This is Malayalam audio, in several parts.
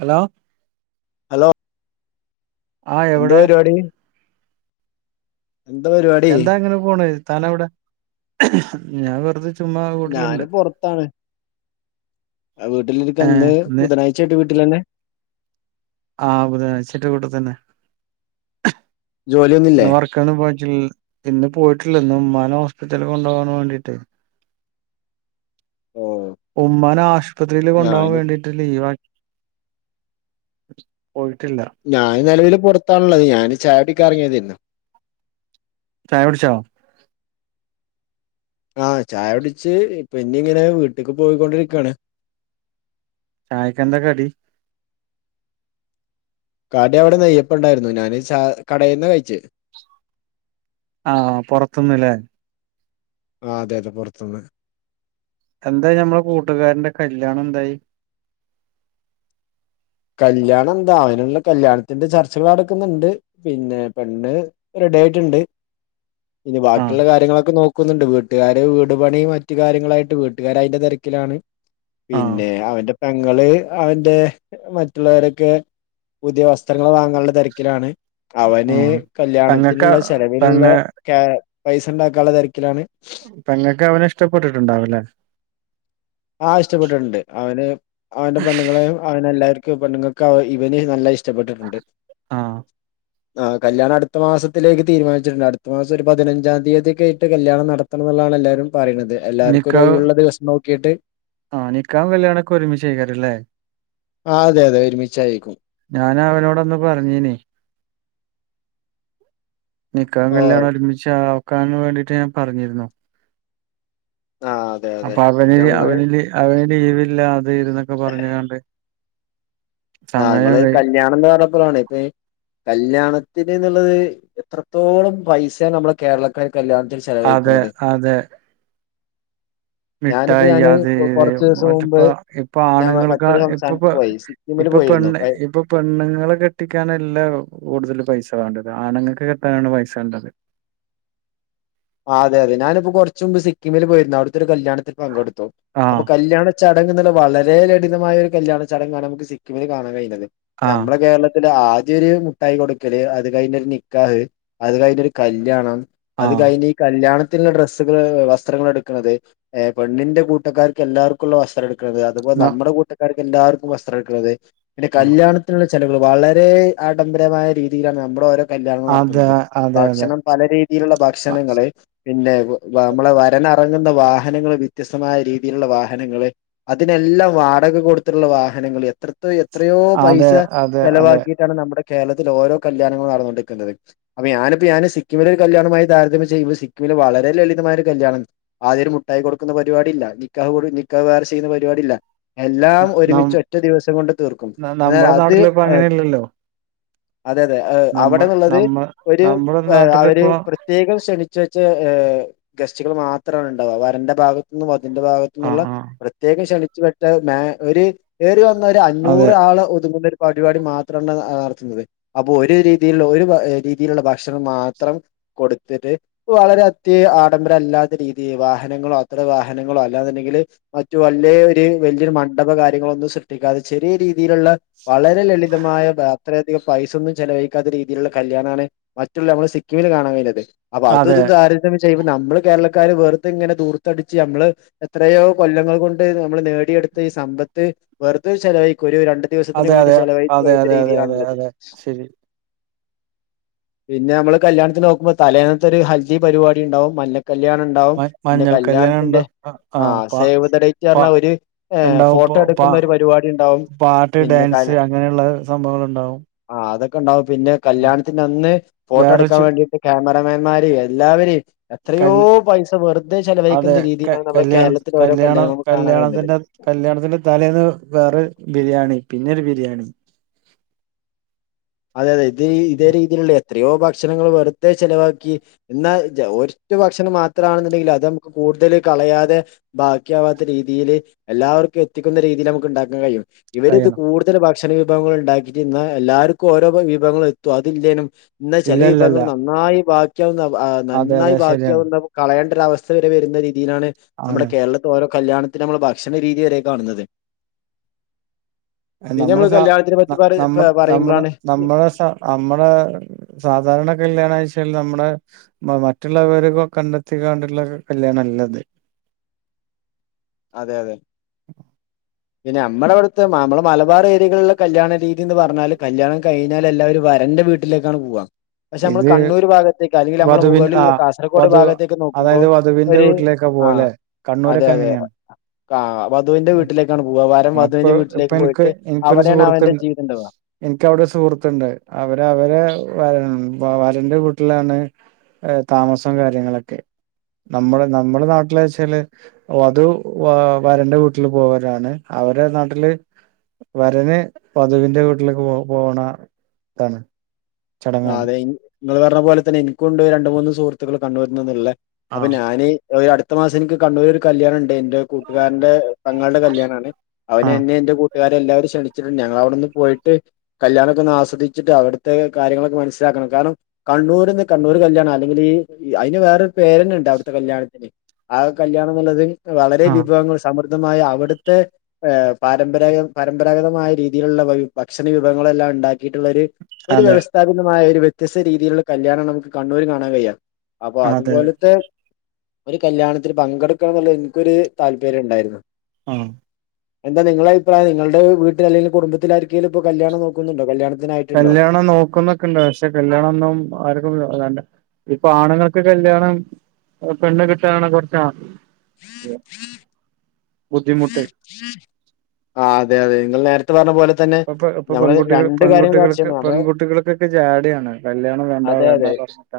ഹലോ ഹലോ ആ എന്താ എവിടെ പരിപാടി എന്താ പരിവാ എന്താ അങ്ങനെ പോണ് താനവിടെ ഞാൻ വെറുത ചുമ്മാ വീട്ടിലുണ്ട് ഞാന് ആഹ് വീട്ടിലിരിക്ക ഇന്ന് ബുധനാഴ്ചായിട്ട് വീട്ടിൽ തന്നെ ആഹ് ബുധനാഴ്ച്ചന്റെ വീട്ടി തന്നെ ജോലിയൊന്നുംല്ലേ [unintelligible] ഇന്ന് പോയിട്ടില്ല ഇന്ന് ഉമ്മാനെ ഹോസ്പിറ്റലിൽ കൊണ്ടുപോകാൻ വേണ്ടീട്ട് ഓ ഉമ്മാനെ ആശുപത്രിയിൽ കൊണ്ടോവാൻ ഞാന് വേണ്ടിട്ട് ട്ട് ലീവാക്കി പോയിട്ടില്ല ഞാൻ നിലവില് പുറത്താണ്ള്ളത് ഞാന് ചായ കുടിക്കാൻ ഇറങ്ങിയതാരുന്നു ചായ കുടിച്ചോ ആഹ് ചായ കുടിച്ച് ഇപ്പൊ ഇഞ് ഇങ്ങനെ വീട്ടിക്ക് പോയിക്കൊണ്ടിരിക്കുവാണ് ചായ്ക്ക്‌ എന്താ കടി കടി അവിടെ നെയ്യപ്പം ഉണ്ടായിരുന്നു ഞാൻ ചാ കടയിൽന്നാ കഴിച്ചത് ആഹ് പുറത്ത്ന്ന്ല്ലേ ആഹ് അതെ അതെ പുറത്തുന്ന് എന്തായി ഞമ്മളെ കൂട്ടുകാരന്റെ കല്യാണം എന്തായി കല്യാണം എന്താ അവനുള്ള കല്യാണത്തിന്റെ ചർച്ചകൾ നടക്കുന്നുണ്ട് പിന്നെ പെണ്ണ് റെഡി ആയിട്ട് ഉണ്ട് ഇനി ആ ബാക്കിയുള്ള കാര്യങ്ങളൊക്കെ നോക്ക ക്കുന്നുണ്ട് വീട്ടുകാര് വീട് പണി മറ്റു കാര്യങ്ങളായിട്ട് വീട്ടുകാര് അയ്ന്റെ തിരക്കിലാണ് ആ പിന്നെ അവന്റെ പെങ്ങള് അവന്റെ മറ്റുള്ളവരൊക്കെ പുതിയ വസ്ത്രങ്ങൾ വാങ്ങാനുള്ള തിരക്കിലാണ് ആ അവന് പെങ്ങക്ക കല്യാണത്തിനുള്ള ചെലവിനുള്ള പെങ്ങ ക്യാ പൈസണ്ടാക്കാനുള്ള തിരക്കിലാണ് പെങ്ങൾക്ക് അവനെ ഇഷ്ടപ്പെട്ടിട്ടുണ്ടാവല്ലേ ആഹ് ഇഷ്ടപ്പെട്ടിട്ടുണ്ട് അവന് അവന്റെ പെണ്ണുങ്ങളെയും അവന എല്ലാവർക്കും പെണ്ണുങ്ങൾക്ക് അവ ഇവനെയും നല്ല ഇഷ് ഷ്ട്ടപ്പെട്ടിട്ടുണ്ട് ആ ആഹ് കല്ലിയാണം അടുത്ത മാസത്തിലേക്ക് തീരുമാനിച്ചിട്ടുണ്ട് അടുത്ത മാസം ഒരു പതിനഞ്ചാം തീയതി ഒക്കെ ആയിട്ട് കല്യാണം നട ത്തണം എന്നുള്ളതാണ് എല്ലാവരും പറയ്ണത് എല്ലാവർക്കും ഒരു ഒഴിവുള്ള ദിവസം നോക്കിയിട്ട് ആഹ് നിക്കാഹും കല്യാണൊക്കെ ഒരുമിചെയ്യ്ക്കാരം ലെ ആഹ് അതെ അതെ ഒരുമിച്ചായിരിക്കും ഞാൻ അവനോടൊന്ന് പറഞ്ഞിനി നിക്കാഹും ഓ കല്യാണും ഒരുമിച്ച് ആക്കാൻ വേണ്ടിട്ട് ഞാൻ പറഞ്ഞിരുന്നു ആഹ് അപ്പൊ അവന് അവന് അവന് ലീവില്ല അത് ഇത് ന്നൊക്കെ പറഞ്കാണ്ട് ആഹ് നിങ്ങള് കല്യാണം എന്ന് പറഞ്ഞപ്പളാണ് ഇപ്പ കല്യാണത്തിന് എന്നുള്ളത് എത്രത്തോളം പൈസയാണ് നമ്മടെ കേരളക്കാർ കല്യാണത്തിന് അതെ ചെലവഴിക്കുന്നത് അതെ ഞാനിപ്പോ മിഠായി ഞാന് അത് ഇത് കൊറച്ച് ദിവസം മറ്റപ്പ മുമ്പ് ഇപ്പൊ ഞാൻ മ- ആണുങ്ങൾക്ക് മറ്റൊരു ഇപ്പപ്പ സംസ്ഥാനത്ത് പോയി സിക്കിമില് ഇപ്പൊ പോയിരുന്നു പെണ് ഇപ്പൊ പെണ്ണുങ്ങളെ കെട്ടിക്കാനല്ല കൂടുതൽ പൈസ വേണ്ടത് ആണുങ്ങൾക്ക് കെട്ടാനാണ് പൈസ വേണ്ടത് ആഹ് അതെ അതെ ഞാനിപ്പോ കൊറച്ച മുമ്പ് സിക്കിമിൽ പോയിരുന്നു അവിടുത്തെ ഒരു കല്യാണത്തി പങ്കെടുത്തു അപ്പ ആഹ് കല്യാണ ചടങ്ങ് എന്നുള്ള വളരെ ലളിതമായ ഒരു കല്യാണ ചടങ്ങാണ് നമുക്ക് സിക്കിമിൽ കാണാൻ കഴിഞ്ഞത് ആഹ് നമ്മുടെ കേരളത്തിൽ അ ആദ്യൊ ഒരു മുട്ടായി കൊടുക്കല് അത് കഴിഞ്ഞ് ഒരു നിക്കാഹ് അത് കഴിഞ്ഞ് ഒരു കല്യാണം അത് ആഹ് കഴിഞ്ഞ ഈ കല്യാണത്തിന്റെ ഡ്രസ്സുകള് വസ്ത്രങ്ങൾ എടുക്കണുന്നത് ഏഹ് പെണ്ണിന്റെ കൂട്ടക്കാർക്ക് എല്ലാവർക്കും ഉള്ള വസ്ത്രംടുക്കുന്നത് അതുപോലെ ന നമ്മുടെ കൂട്ടകാർക്ക് എല്ലാവർക്കും വസ്ത്രംഎടുക്കല് പിന്നെ കല്യാണത്തി ചെലുകൾ വളരെ ആഡംബരമായ രീതിയിലാണ് നമ്മുടെ ഓരോ കല്യാണം അതെ നടത്തുന്നത് അതെ അതെ ഭക്ഷണം പല രീതിയിലുള്ള ഭക്ഷണങ്ങള് പിന്നെ നമ്മളെ വരനറങ്ങുന്ന വാഹനങ്ങള് വ്യത്യസ്തമായ രീതിയിലുള്ള വാഹനങ്ങള് അതിനെല്ലാം വാടക കൊടുത്തിട്ടുള്ള വാഹനങ്ങൾ എത്രത്തോ എത്രയോ പൈസ അതെ അതെ അതെ ചെലവാക്കിട്ട് ണ് നമ്മുടെ കേരളത്തിൽ ഓരോ കല്യാണങ്ങളൾ നടന്നുകൊണ്ടിരിക്കുന്നത് അപ്പൊ ഞാനിപ്പോ ഞാന് സിക്കിമില ഒരു കല്യാണമായി താരതമ്യ ഇപ്പ സിക്കിമില് വളരെ ലളിതമായ ഒരു കല്യാണം ആദ്യം മുട്ടായി കൊടുക്കുന്ന പരിപാടി ഇല്ല നിക്ക നിക്ക വേർ ചെയ്യുന്ന പരിപാടി ഇല്ല എല്ലാം നം ഒരുമിച്ച് ഒറ്റ ദിവസം കൊണ്ട് തീർക്കും എന്നാൽ നമ്മുടെ അത് നാട്ടിലിപ്പ അങ്ങനെയല്ലല്ലോ അതെ അതെ നമ്മൾ അവിടെന്നുള്ളത് നമ്മ ഒരു നമ്മുടെ അവര് നാട്ടിലിപ്പോ പ്രത്യേകം ക്ഷണിച്ചു വെച്ച ഗസ്റ്റുകൾ മാത്രമാണ് ഉണ്ടാവ വരന്റെ ഭാഗത്തുന്നും വധുന്റെ ആ ഭാഗത്ത ആ പ്രത്യേകം ക്ഷണിച്ചുപട്ടറി വന്ന അതെ അഞ്ഞൂറ് ആള് ഒതുങ്ങുന്ന പരിപാടി മാത്രമാണ് നടത്തുന്നത് അപ്പൊ ഒരു രീതിയിലുള്ള ഒരു രീതിയിലുള്ള ഭക്ഷണം മാത്രം കൊടുത്തിട്ട് വളരെ അത്യ ആഡംബരമല്ലാത്ത രീതി വാഹനങ്ങളോ അത്ര വാഹനങ്ങളോ അല്ലാന്ന്ണ്ടെങ്കിൽ മറ്റു വല്ല ഒരു വലിയൊരു മണ്ഡപം കാര്യങ്ങളൊന്നും സൃഷ്ടിക്ക അതെ ചെറിയ രീതിയിലുള്ള വളരെ ലളിതമായ അത്രയധികം പൈസൊന്നും ചെലവഴിക്കാത്ത രീതിയിലുള്ള കല്യാണാണ് മറ്റുള്ള നമ്മള് സിക്കിമിൽ കാണാൻ കഴിഞ്ഞത് അപ്പൊ അത അതെ ഇത ചെയ്യുമ്പ നമ്മള് കേരളക്കാര് വെറുതെങ്ങനെ ദുർത്തടിച്ചു നമ്മള് എത്രയോ കൊല്ലങ്ങൾ കൊണ്ട് നമ്മൾ നേടിയെടുത്ത ഈ സമ്പത്ത് വെറുതെ ചെലവായിക്ക്‌ ഒരു രണ്ട് ദിവസത്തിന് അതെ വേണ്ടി അതെ ചെലവഴിച്ച അതെ കഴിയുന്ന അതെ അതെ അതെ രീതിയിലാണുള്ളത് അതെ ശരി പിന്നെ നമ്മള് കല്യാണത്തി നോക്കുമ്പോ തലേന്ന് ഇതൊരു ഹൽദി പരിവാടി ഉണ്ടാവും മല്ലകല്യാണ ഉ- ണ്ടാവും മ പിന്നെ മഞ്ഞൾ കല്യാണം ഉണ്ട കല്യാണത്തിന്റെ ആ സേവ് ദ ഡേറ്റ് പ കാരണം അവർ ഉണ്ടാവും പ ഫോട്ടോ എടു പ പാട്ട് ഡാൻസ് അങ്ങനെയുള്ള സംഭവങ്ങളൂണ്ടാവും ആഹ് അതൊക്കെ ഉണ്ടാവും പിന്നെ കല്യാണത്തിനന്ന് ഫോട്ടോ വേറെ എടുക്കാൻ ചു വേണ്ടിട്ട് ക്യാമറ- മ്യാന്മാരും എല്ലാവരെയും എത്രയോ കല് പൈസ വെറുതെ അതെ ചെലവയിക്കുന്ന ക രീതിയിലാണ് നമ്മള കല്യാണ കേരളത്തിലെ ഓരോ കല്യാണ കല്യാണം നമുക്ക് കാണാ കയിയുന്നത് കല്യാണത്തിന്റെ കല്യാണത്തിന്റെ തലേന്ന് വേറെ ബിരിയാണി പിന്നൊരു ബിരിയാണി അതെ അതെ ഇത് ഇതേ രീതിയിലുള്ള എത്രയോ ഭക്ഷണങ്ങൾ വെറുത ചിലവാക്കി എന്നാ ജ ഒര്റ്റ ഭക്ഷണം മാത്രമാണെന്നുണ്ടെങ്കിൽ അത് നമുക്ക് കൂടുതൽ കളയാതെ ബാക്കിയാവാത്ത രീതിയിൽ എല്ലാവർക്കും എത്തിക്കുന്ന രീതിൽ നമുക്ക് ഉണ്ടാക്കാൻ കയിയും ഇവര് ഇത് കഴിയണം കൂടുതൽ ഭക്ഷണ വിഭവങ്ങൾ ഉണ്ടാക്കിട്ട് ന്നാ എല്ലാർക്കും ഓരോ [unintelligible] വിഭവങ്ങളും എത്തും അതില്ലേനും ഇന്നാ ചില ഇല്ലല്ലല്ല വിഭവങ്ങൾ നന്നായി ബാക്കിയാവുന്ന ആ അതെ അതെ നന്നായി ശരിയാണ് ബാക്കിയാവുന്ന കളയേണ്ട ഒരവസ്ഥ വരെ വരുന്ന രീതിയിലാണ് ആണ് നമ്മുടെ കേരള- ഓരോ കല്യാണത്തിന് നമ്മള് ഭക്ഷണ രീതി വരെ കാണുന്നത് അത് പിന്നെ നമ്മുടെ നമ്മള് കല്യാണത്തിനെ പറ്റി പറ പറയുമ്പോളാണ് നമ്മള സ നമ്മളെ സാധാ- ധരണ കല്യാണച്ചാൽ നമ്മുടെ മ മറ്റുള്ളവര കണ്ടെത്തിക്കാണ്ടിള്ള കല്യാണം അല്ലത് അതെ അതെ [inaudible] പിന്നെ അമ്മളവിടുത്തെ മാമ്മള് മലബാർ ഏരികളിള്ള കല്യാണ രീതി എന്ന് പറഞ്ഞാല് കല്യാണം കഴിഞ്ഞാ എല്ലാരും വരന്റെ വീട് ട്ടിലേക്കാണ് പോവ പക്ഷെ അമ്മള് ഇത് കണ്ണൂർ ഭാഗത്തേക്കാ അല്ലെങ്കിൽ അമ്മളെ വധുവിൻ മുകളിലുള്ള ആഹ് കാസർഗോട് ഭാഗത്തേക്ക് നോക്കുമ്പോൾ ഒരു ക്കെ പോലെ അതെ കണ്ണൂരൊക്കെ അതെ അങ്ങനെയാണ് ആഹ് വധുവിന്റെ വീട്ടിലേക്കാണ് പോവ വരൻ അപ്പൊ വധുവിന്റെ ഇപ്പൊ വീട്ടിലേക്ക് എനിക്ക് പോയിട്ട് എനിക്കൊരു അവിടെയാണ് അവന്റെ സുഹൃത്തുണ്ട്. ജീവിതംണ്ടാവാ എനിക്കവിടെ സുഹൃത്തുണ്ട് അവര് അവരെ വരൻ വ വരന്റെ വീട്ടിലാണ് അ താമസം കാര്യങ്ങളൊക്കെ നമ്മള് നമ്മുടെ നാട്ടില്ച്ചാല് ഓ അതു വ വരന്റെ വീട്ടില് പോവരാണ് അവരെ നാട്ടില് വരന് വധുവിന്റെ വീട്ടിലേക്ക് പോ പോണ താണ് ആ അതെ ഇങ്ങള് പറഞ്ഞ പോലെ തന്നെ എനിക്കുണ്ട് രണ്ട് മൂന്ന് സുഹൃത്തുക്കൾ കണ്ണൂരുന്ന്ന്നുള്ളേ അപ്പൊ ആഹ് ഞാന് ഒരു അടുത്ത മാസം ഇന്ക്ക് കണ്ണൂരൊരു കല്യാണം ഉണ്ട് എന്റെ കൂട്ടുകാരന്റെ പെങ്ങള്ടെ കല്യാണാണ് അവനെന്നെ എന്റെ കു- ട്ടാരെ എല്ലാവരേം ക്ഷണിച്ചിട്ടു ഞങ്ങളവിടൊന്നു പോയിട്ട് കല്യാണൊക്ക ഒന്ന് ആസ്വദിച്ചിട്ട് അവിടുത്തെ കാര്യങ്ങളൊക്കെ മനസ്സിലാക്കണം കാരണം കണ്ണൂര്ന്ന് കണ്ണൂർ കല്യാണം അല്ലെങ്കില് ഇ അയിന് വേറൊരു പേര്ന്നെണ്ട് അവിടുത്തെ കല്യാണത്തിന് ആ കല്യാണന്നുള്ളത് വളരെ ആഹ് വിഭവങ്ങൾ സമൃദ്ധമായ അവിടുത്തെ ആ പരമ്പരാഗ പരമ്പരാഗതമായ രീതിയിലുള്ള ഭക്ഷണ വിഭവങ്ങളെല്ലാം ഉണ്ടാക്കിയിട്ടുള്ള ഒരു ഒരു അതെ വ്യവസ്ഥാപിതമായ ഒരു വ്യത്യസ്ത രീതിയിലുള്ള കല്യാണം നമുക്ക് കണ്ണൂര് കാണാൻ കയിയാ അപ്പൊ അതെ അതുപോലത്തെ ഒരു കല്യാണത്തിൽ പങ്കെടുക്കണന്നുള്ള എൻക്കൊരു താല്പര്യ ഉണ്ടാരുന്നു ആ എന്താ നിങ്ങളാ അഭിപ്രായ നിങ്ങളുടെ വീട്ടിൽ അല്ലെങ്കി കുടുംബത്തില ആർകെലും ഇപ്പോ കല്യാണം നോക്കുന്നുണ്ടോ കല്യാണത്തിനായിട്ടുണ്ടോ ണ നോക്കുന്ന ക്ക്ണ്ട് അക്ഷെ കല്യാണന്നും ആർക്കും [unintelligible] ഇപ്പൊ ആണുങ്ങൾക്ക് കല്യാണം പെണ്ണ് കിട്ടാനാണ് കുറച്ച ആഹ് ബുദ്ധിമുട്ട് ആഹ് അതെ അതെ നിങ്ങൾ നേര്- ആ പ്പൊ ഇപ്പൊ പെൺകുട്ടികൾ കാര്യങ്ങൾ ചർച്ച പെൺകുട്ടികൾക്ക് ചെയ്യണം നമ്മള് പെൺകുട്ടികൾക്കൊക്കെ ജാടെയാണ് കല്യാണം വേണ്ട അതെ അതെ വേണ്ട പറഞ്ഞിട്ട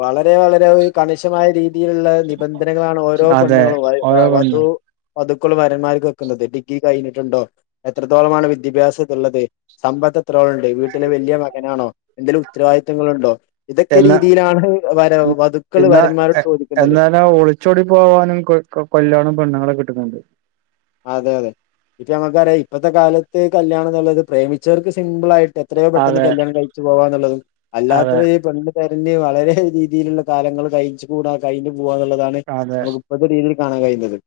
വളരെ വളരെ കണിശമായ രീതിയിലുള്ള നിബന്ധനകളാണ് ഓരോ അതെ പെണ്ണുങ്ങളും വൈ ഓരോ പെണ്ണ് വധു വധുക്കള് വരന്മാർക്ക് വെക്കുന്നത് ഡിഗ്രി കയിഞ്ഞിട്ടുണ്ടോ എത്രത്തോളമാണ് വിദ്യഭ്യാസംന്നുള്ളത് സമ്പത്ത് എത്രോളുണ്ട് വീട്ടിലെ വല്യയ മകനാണോ എന്തേലും ഉത്തരവാദിത്തങ്ങളുണ്ടോ ഇതൊക്കെ എന്നാ രീതിയിലാണ് വര ഉം വധുക്കള് വരന്മാരോട് ചോദിക്കുന്നത് ഒളിച്ചൊടി പോകാനും കൊ കൊല്ലാനും പെണ്ണുങ്ങളെ കിട്ടുന്നുണ്ട് അതെ അതെ ഇപ്പ നമുക്കറിയാം ഇപ്പത്തെ കാലത്ത് കല്യാണം എന്നുള്ളത് പ്രേമിച്ചവർക്ക് സിംമ്പിൾ ആയിട്ട് എത്രയോ പെട്ടെന്ന് അതെ കല്യാണം കഴിച്ചു പോവാ എന്നുള്ളതും അതെ അല്ലാത്തവ ഈ പെണ്ണ് തെരഞ്ഞു വളരെ രീതിയിലുള്ള കാലങ്ങൾ കഴിച്ചു കൂടാ കഴിഞ്ഞു പോകുന്നുള്ളതാണ് അതെ നമുക്ക് ഇപ്പോത്തെ രീതിയി കാണാൻ കഴിയുന്നത്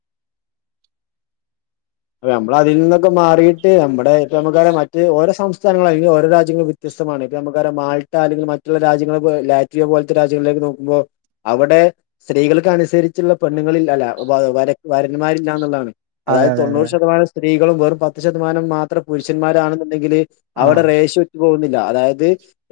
അപ്പ നമ്മള അതിൽ നിന്നൊക്കെ മാറിയിട്ട് നമ്മുടെ നമുക്കെ മറ്റ് ഓരോ സംസ്ഥാനങ്ങളൾ അല്ലെങ്കിൽ ഓരോ രാജ്യങ്ങൾ വ്യത്യതമാണ് ഇപ്പൊ നമുക്കറിയ മാൾട്ട അല്ലെങ്കിൽ മറ്റുള്ള രാജ്യങ്ങള് ലാറ്റിയോ പോലത്തെ രാജിയങ്ങളിലേക്ക് നോക്കുമ്പോ അവിടെ സ്ത്രീകൾക്ക് അനുസരിച്ചുള്ള പെണ്ണുങ്ങളില്ല അല്ല വര വരന്മാരില്ല എന്നുള്ളതാണ് അതെ അതായത് അതെ അതെ തൊണ്ണൂറ് ശതമാനം സ്ത്രീകളും വെറും പത്ത് ശതമാനം മാത്രം പുരുഷന്മാരാണെന്നുണ്ടെങ്കില് അവിടെ ആഹ് റെഷു ഒറ്റു പോകുന്നില്ല അതായത്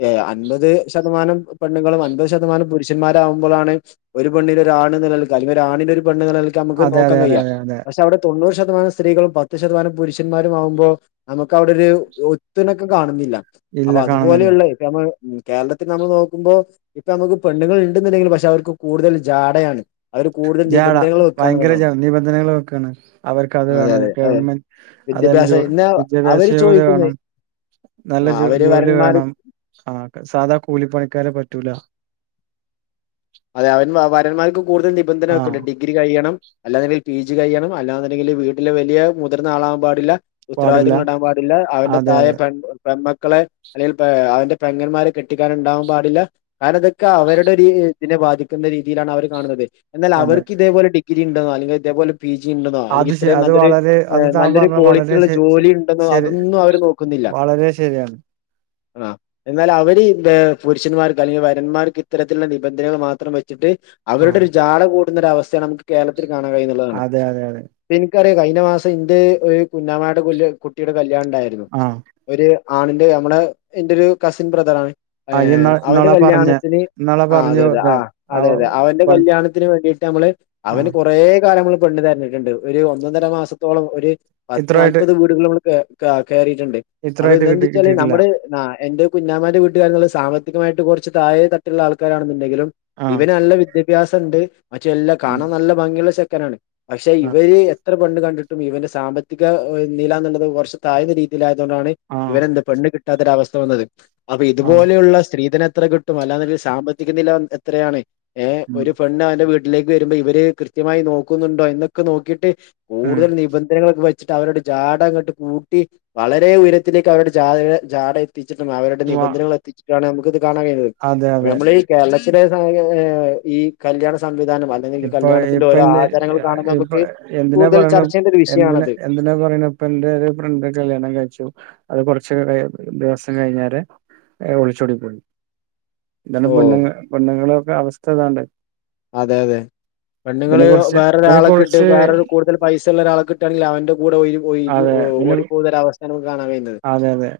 ഏയ് അൻപത് ശതമാനം പെണ്ണുങ്ങളും അൻപത് ശതമാനം പുരുഷന്മാരകുമ്പോഴാണ് ഒരു പെണ്ണിന് ഒരു ആണ് എന്ന നിലക്ക് അല്ലെങ്കിൽ ഒരു ആണിന് ഒരു പെണ്ണ് എന്ന് നിലക്ക് നമുക്ക് അതെ നോക്കാൻ അതെ അതെ കഴിയാ അതെ അതെ പക്ഷ് തൊണ്ണൂറ് ശതമാനം സ്ത്രീകളും പത്ത് ശതമാനം പുരുഷന്മാരും ആകുമ്പോ നമുക്ക് അവിടെ ഒരു ഒത്ത്ണക്കം കാണുന്നില്ല ഇല്ല അപ്പൊ കാണുന്നില്ല അതുപോലെയുള്ളത് നമ്മൾ കേരളത്തിൽ നമ്മൾ നോക്കുമ്പോൾ ഇപ്പൊ നമുക്ക് പെണ്ണുൾ ഉണ്ടന്നുണ്ടെങ്കിൽ പക്ഷെ അവർക്ക് കൂടുതൽ ജാടയാണ് അവര് കൂടുതൽ ജാടാ നിബന്ധനകൾ ഭയങ്കര വെക്കാണെന്നുള്ളതാണ് ജാട നിബന്ധനകൾ വെക്കാണ് അവർക്കത് അതെ വേണം അതെ അതെ ഗവൺമെന്റ് അതായത് ജോ വിദ്യാഭ്യാസം എന്നാ വിദ്യാഭ്യാസ അവര് യോഗ്യത ചോദിക്കുന്നത് വേണം നല്ല ആ ജോ അവര് ജോലി വരന്മാര് വേണം ആഹ് സാധാ കൂലിപ്പണിക്കാരെ പറ്റൂല അതെ അവൻ വരന്മാർക്ക് കൂടുതൽ നിബന്ധന ആഹ് ഒക്കെണ്ട്ട്ടി ഡിഗ്രി കഴിയണം അല്ലാതെ പി ജി കഴിയണം അല്ലാന്ന്ണ്ടങ്കില് വീട്ടില് വലിയ മുതിർന്നാളാകാൻ പാടില്ല പാടില്ല ഉത്തരവാദിത്തങ്ങൾ ഇണ്ടാവാൻ പാടില്ല അവന്റെ അതെ തായെ അതെ പെൺ പെൺമക്കളെ അല്ലെങ്കിൽ അവന്റെ പെങ്ങന്മാരെ കെട്ടിക്കാൻ ഇണ്ടാവാൻ പാടില്ല കാര ഇതൊക്കെ അവരുടെ രീ ഇതിനെബാധിക്കുന്നരീതിയിലാണ്അവർ കാണുന്നത് എന്നാൽ അതെ അവർക്ക് ഇതേപലെ ഡിഗ്രി ഇണ്ടോ അല്ലെങ്കിൽ ഇതേപോലെ അത് ശ പിജിഇണ്ടെന്നോഅല്ലെങ്കിൽഇത്രയും അത് നല്ലൊരു വളരെ അത് താൻ നല്ലൊരു പറഞ്ഞ ക്വാളിറ്റി വളരെ ഉള്ള ശ ശ ജോലി ഉണ്ടെന്നോ ശരി അതൊന്നും അവർ നോക്ക വളരെ ശരിയാണ് ആഹ് എന്നാൽ അവര് പുരുഷന്മാർക്ക് അല്ലെങ്കിൽ വരന്മാർക്ക് ഇത്തരത്തിലുള്ള നി നിബന്ധനകൾ മാത്രം വെച്ചിട്ട് അവരുടെ ആഹ് ഒരു ജാള കൂടുന്നൊര അവസ്ഥാ ണ് നമ്മക്ക് കേരളത്തിൽ കാണാ കഴിയുള്ളതാണ്. അതെ അതെ അതെ പ്പ എനിക്കറിയാം കഴിഞ്ഞ മാസം ഇന്റെ ഒരു കുഞ്ഞാമാടെല് കുട്ടിയുടെ കല്യാണം ഇണ്ടായിരുന്നു ആഹ് ഒരു ആണിന്റെ നമ്മളെ എന്റെ ഒരു കസിൻ ബ്രദറാണ് ആ ഇയ്യ് ഇന്നാ അവന്റെ ഇന്നാളാ പറഞ്ഞെ കല്യാണത്തിന് ഇന്നാളാ ആഹ് അതെ പറഞ്ഞു അതെ ല്ലേ ആ ആഅതെഅതെ അവന്റെ വൺ കല്യാണത്തിന് വേണ്ടിയിട്ട് നമ്മള് ആ അവന് കുറേ കാല നമ്മൾ പെണ്ണ് തെരഞ്ഞിട്ടുണ്ട് ഒരു ഒന്ന ഒന്നര മാസത്തോളം ഒരു പത്ത് ഇത്രായിട്ട് നാല്പത് വീട്ടി ഇത് ല് നമ്മള് കേറീട്ട്ണ്ട് ഇത് ഇത്രായിട്ട് കിട്ടി എന്താച്ചാല് കിട്ടിയിട്ടില്ല നമ്മൾ എന്റെ കുഞ്ഞാമാന്റെവീട്ടുകാരസാമ്പത്തികമായിട്ട് കൊറച്ച്താഴെതട്ടുള്ള ആൾക്കാരാണെന്നുണ്ടെങ്കിലും ആ ഇവന് നല്ല വിദ്യ ഭ്യാസം ഇണ്ട് മറ്റ് എല്ലാം ഉം കാണാൻ നല്ല ഭംഗിയുള്ള ചെക്കനാണ് പക്ഷെ ആ ഇവര് എത്ര പെണ്ണ് കണ്ടിട്ടും ഇവന്റെ സാമ്പത്തിക നില എന്നുള്ളത് കുറച്ച്താഴ്ന്ന രീതി യിലായതുകൊണ്ടാണ് ആ ഇവനെന്ത് പെണ്ണ് കിട്ടാത്തൊരു അവസ്ഥ വന്നത് അപ്പൊ ആ ഇതുപോലെയുള്ള സ്ത്രീധന എത്ര കിട്ടു ട്ടുംഅല്ല സാമ്പത്തിക നില എത്രയാണ് ഏഹ് ഉം ഒരു പെണ്ണ് അവന്റെ വീട്ട ട്ടിലേക്ക് വരുമ്പോ ഇവര് കൃത്യമായി നോക്കുന്നുണ്ടോ എന്നൊക്കെ നോക്കിട്ട് ഉം കൂടുതൽ നിബന്ധ വെച്ചിട്ട് അവരുടെ ജാട അങ്ങോട്ട് കൂട്ടി വളരെ ഉയരത്തിലേക്ക് അവരുടൊ ജാട വ എത്തിച്ചിട്ടുംഅവരുടെനിബന്ധനകൾ എത്തിച്ചിട്ടാണ് നമുക്കിത് കാണാൻ കഴിയുന്നത് അതെ അപ്പ അതെ നമ്മള് ഈ കേരളത്തിലെ ഈ സംഗതി ഈകല്യാണ സംവിധാനം അല്ല ഇപ്പൊ ഇപ്പ എന്റെ അഈകല്യാണത്തിന്റെഓരോചാരങ്ങൾ കാണുമ്പോൾ ഇപ്പൊ നമുക്ക് എന്തിനാ കൂടുതൽ പറയണെ ചർച്ച ചെയേണ്ട ഒരു എന്തിന് വിഷയാണത് എന്തിനാ പറയണത് ഇപ്പം എന്റെ ഒരു ഫ്രണ്ട് കല്യാണം കഴിച്ചു അത് കുറച്ച് ദിവസം കഴിഞ്ഞാരെഒളിച്ചോടിപ്പോയി ഇതാണ് ഓഹ് പെണ്ണുങ്ങ പൊണ്ണുങ്ങളൾക്കെ അവസ്ഥ ഇതാണ്ട് അതെ അതെ ഇതിനെ പെണ്ണുങ്ങള് കുറിച്ച് ഇതിനെ വേറൊരാളെക്കെട്ട് കുറിച്ച് വേറരു കൂട്തല് പൈസഉള്ളഒരാളെ കിട്ടണെങ്കില് അവന്റെ കൂടെ ഒയിഞ്ഞ് ഒഴ്കി അതെ ഇതിനെ ഓടി പോകുന്ന ഒരവസ്ഥയാണ് നമ്മക്ക് കാണാൻ കഴിന്നത് അതെ അതെ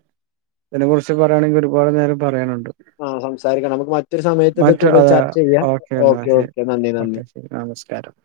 ഇതിനെ കുറിച്ച് പറയാണെങ്കിൽ ഒരുപാട് നേരം പറയാനുണ്ട് ആഹ് സംസാരിക്കണം നമുക്ക് മറ്റൊരു സമയത്ത് ഇത് മറ്റ് കൂടുതൽ ചർച്ച ചെയ്യാം എന്നാൽ ഓക്കെ ശരി ഓക്കെ നന്ദി നന്ദി ഓക്കെ നമസ്കാരം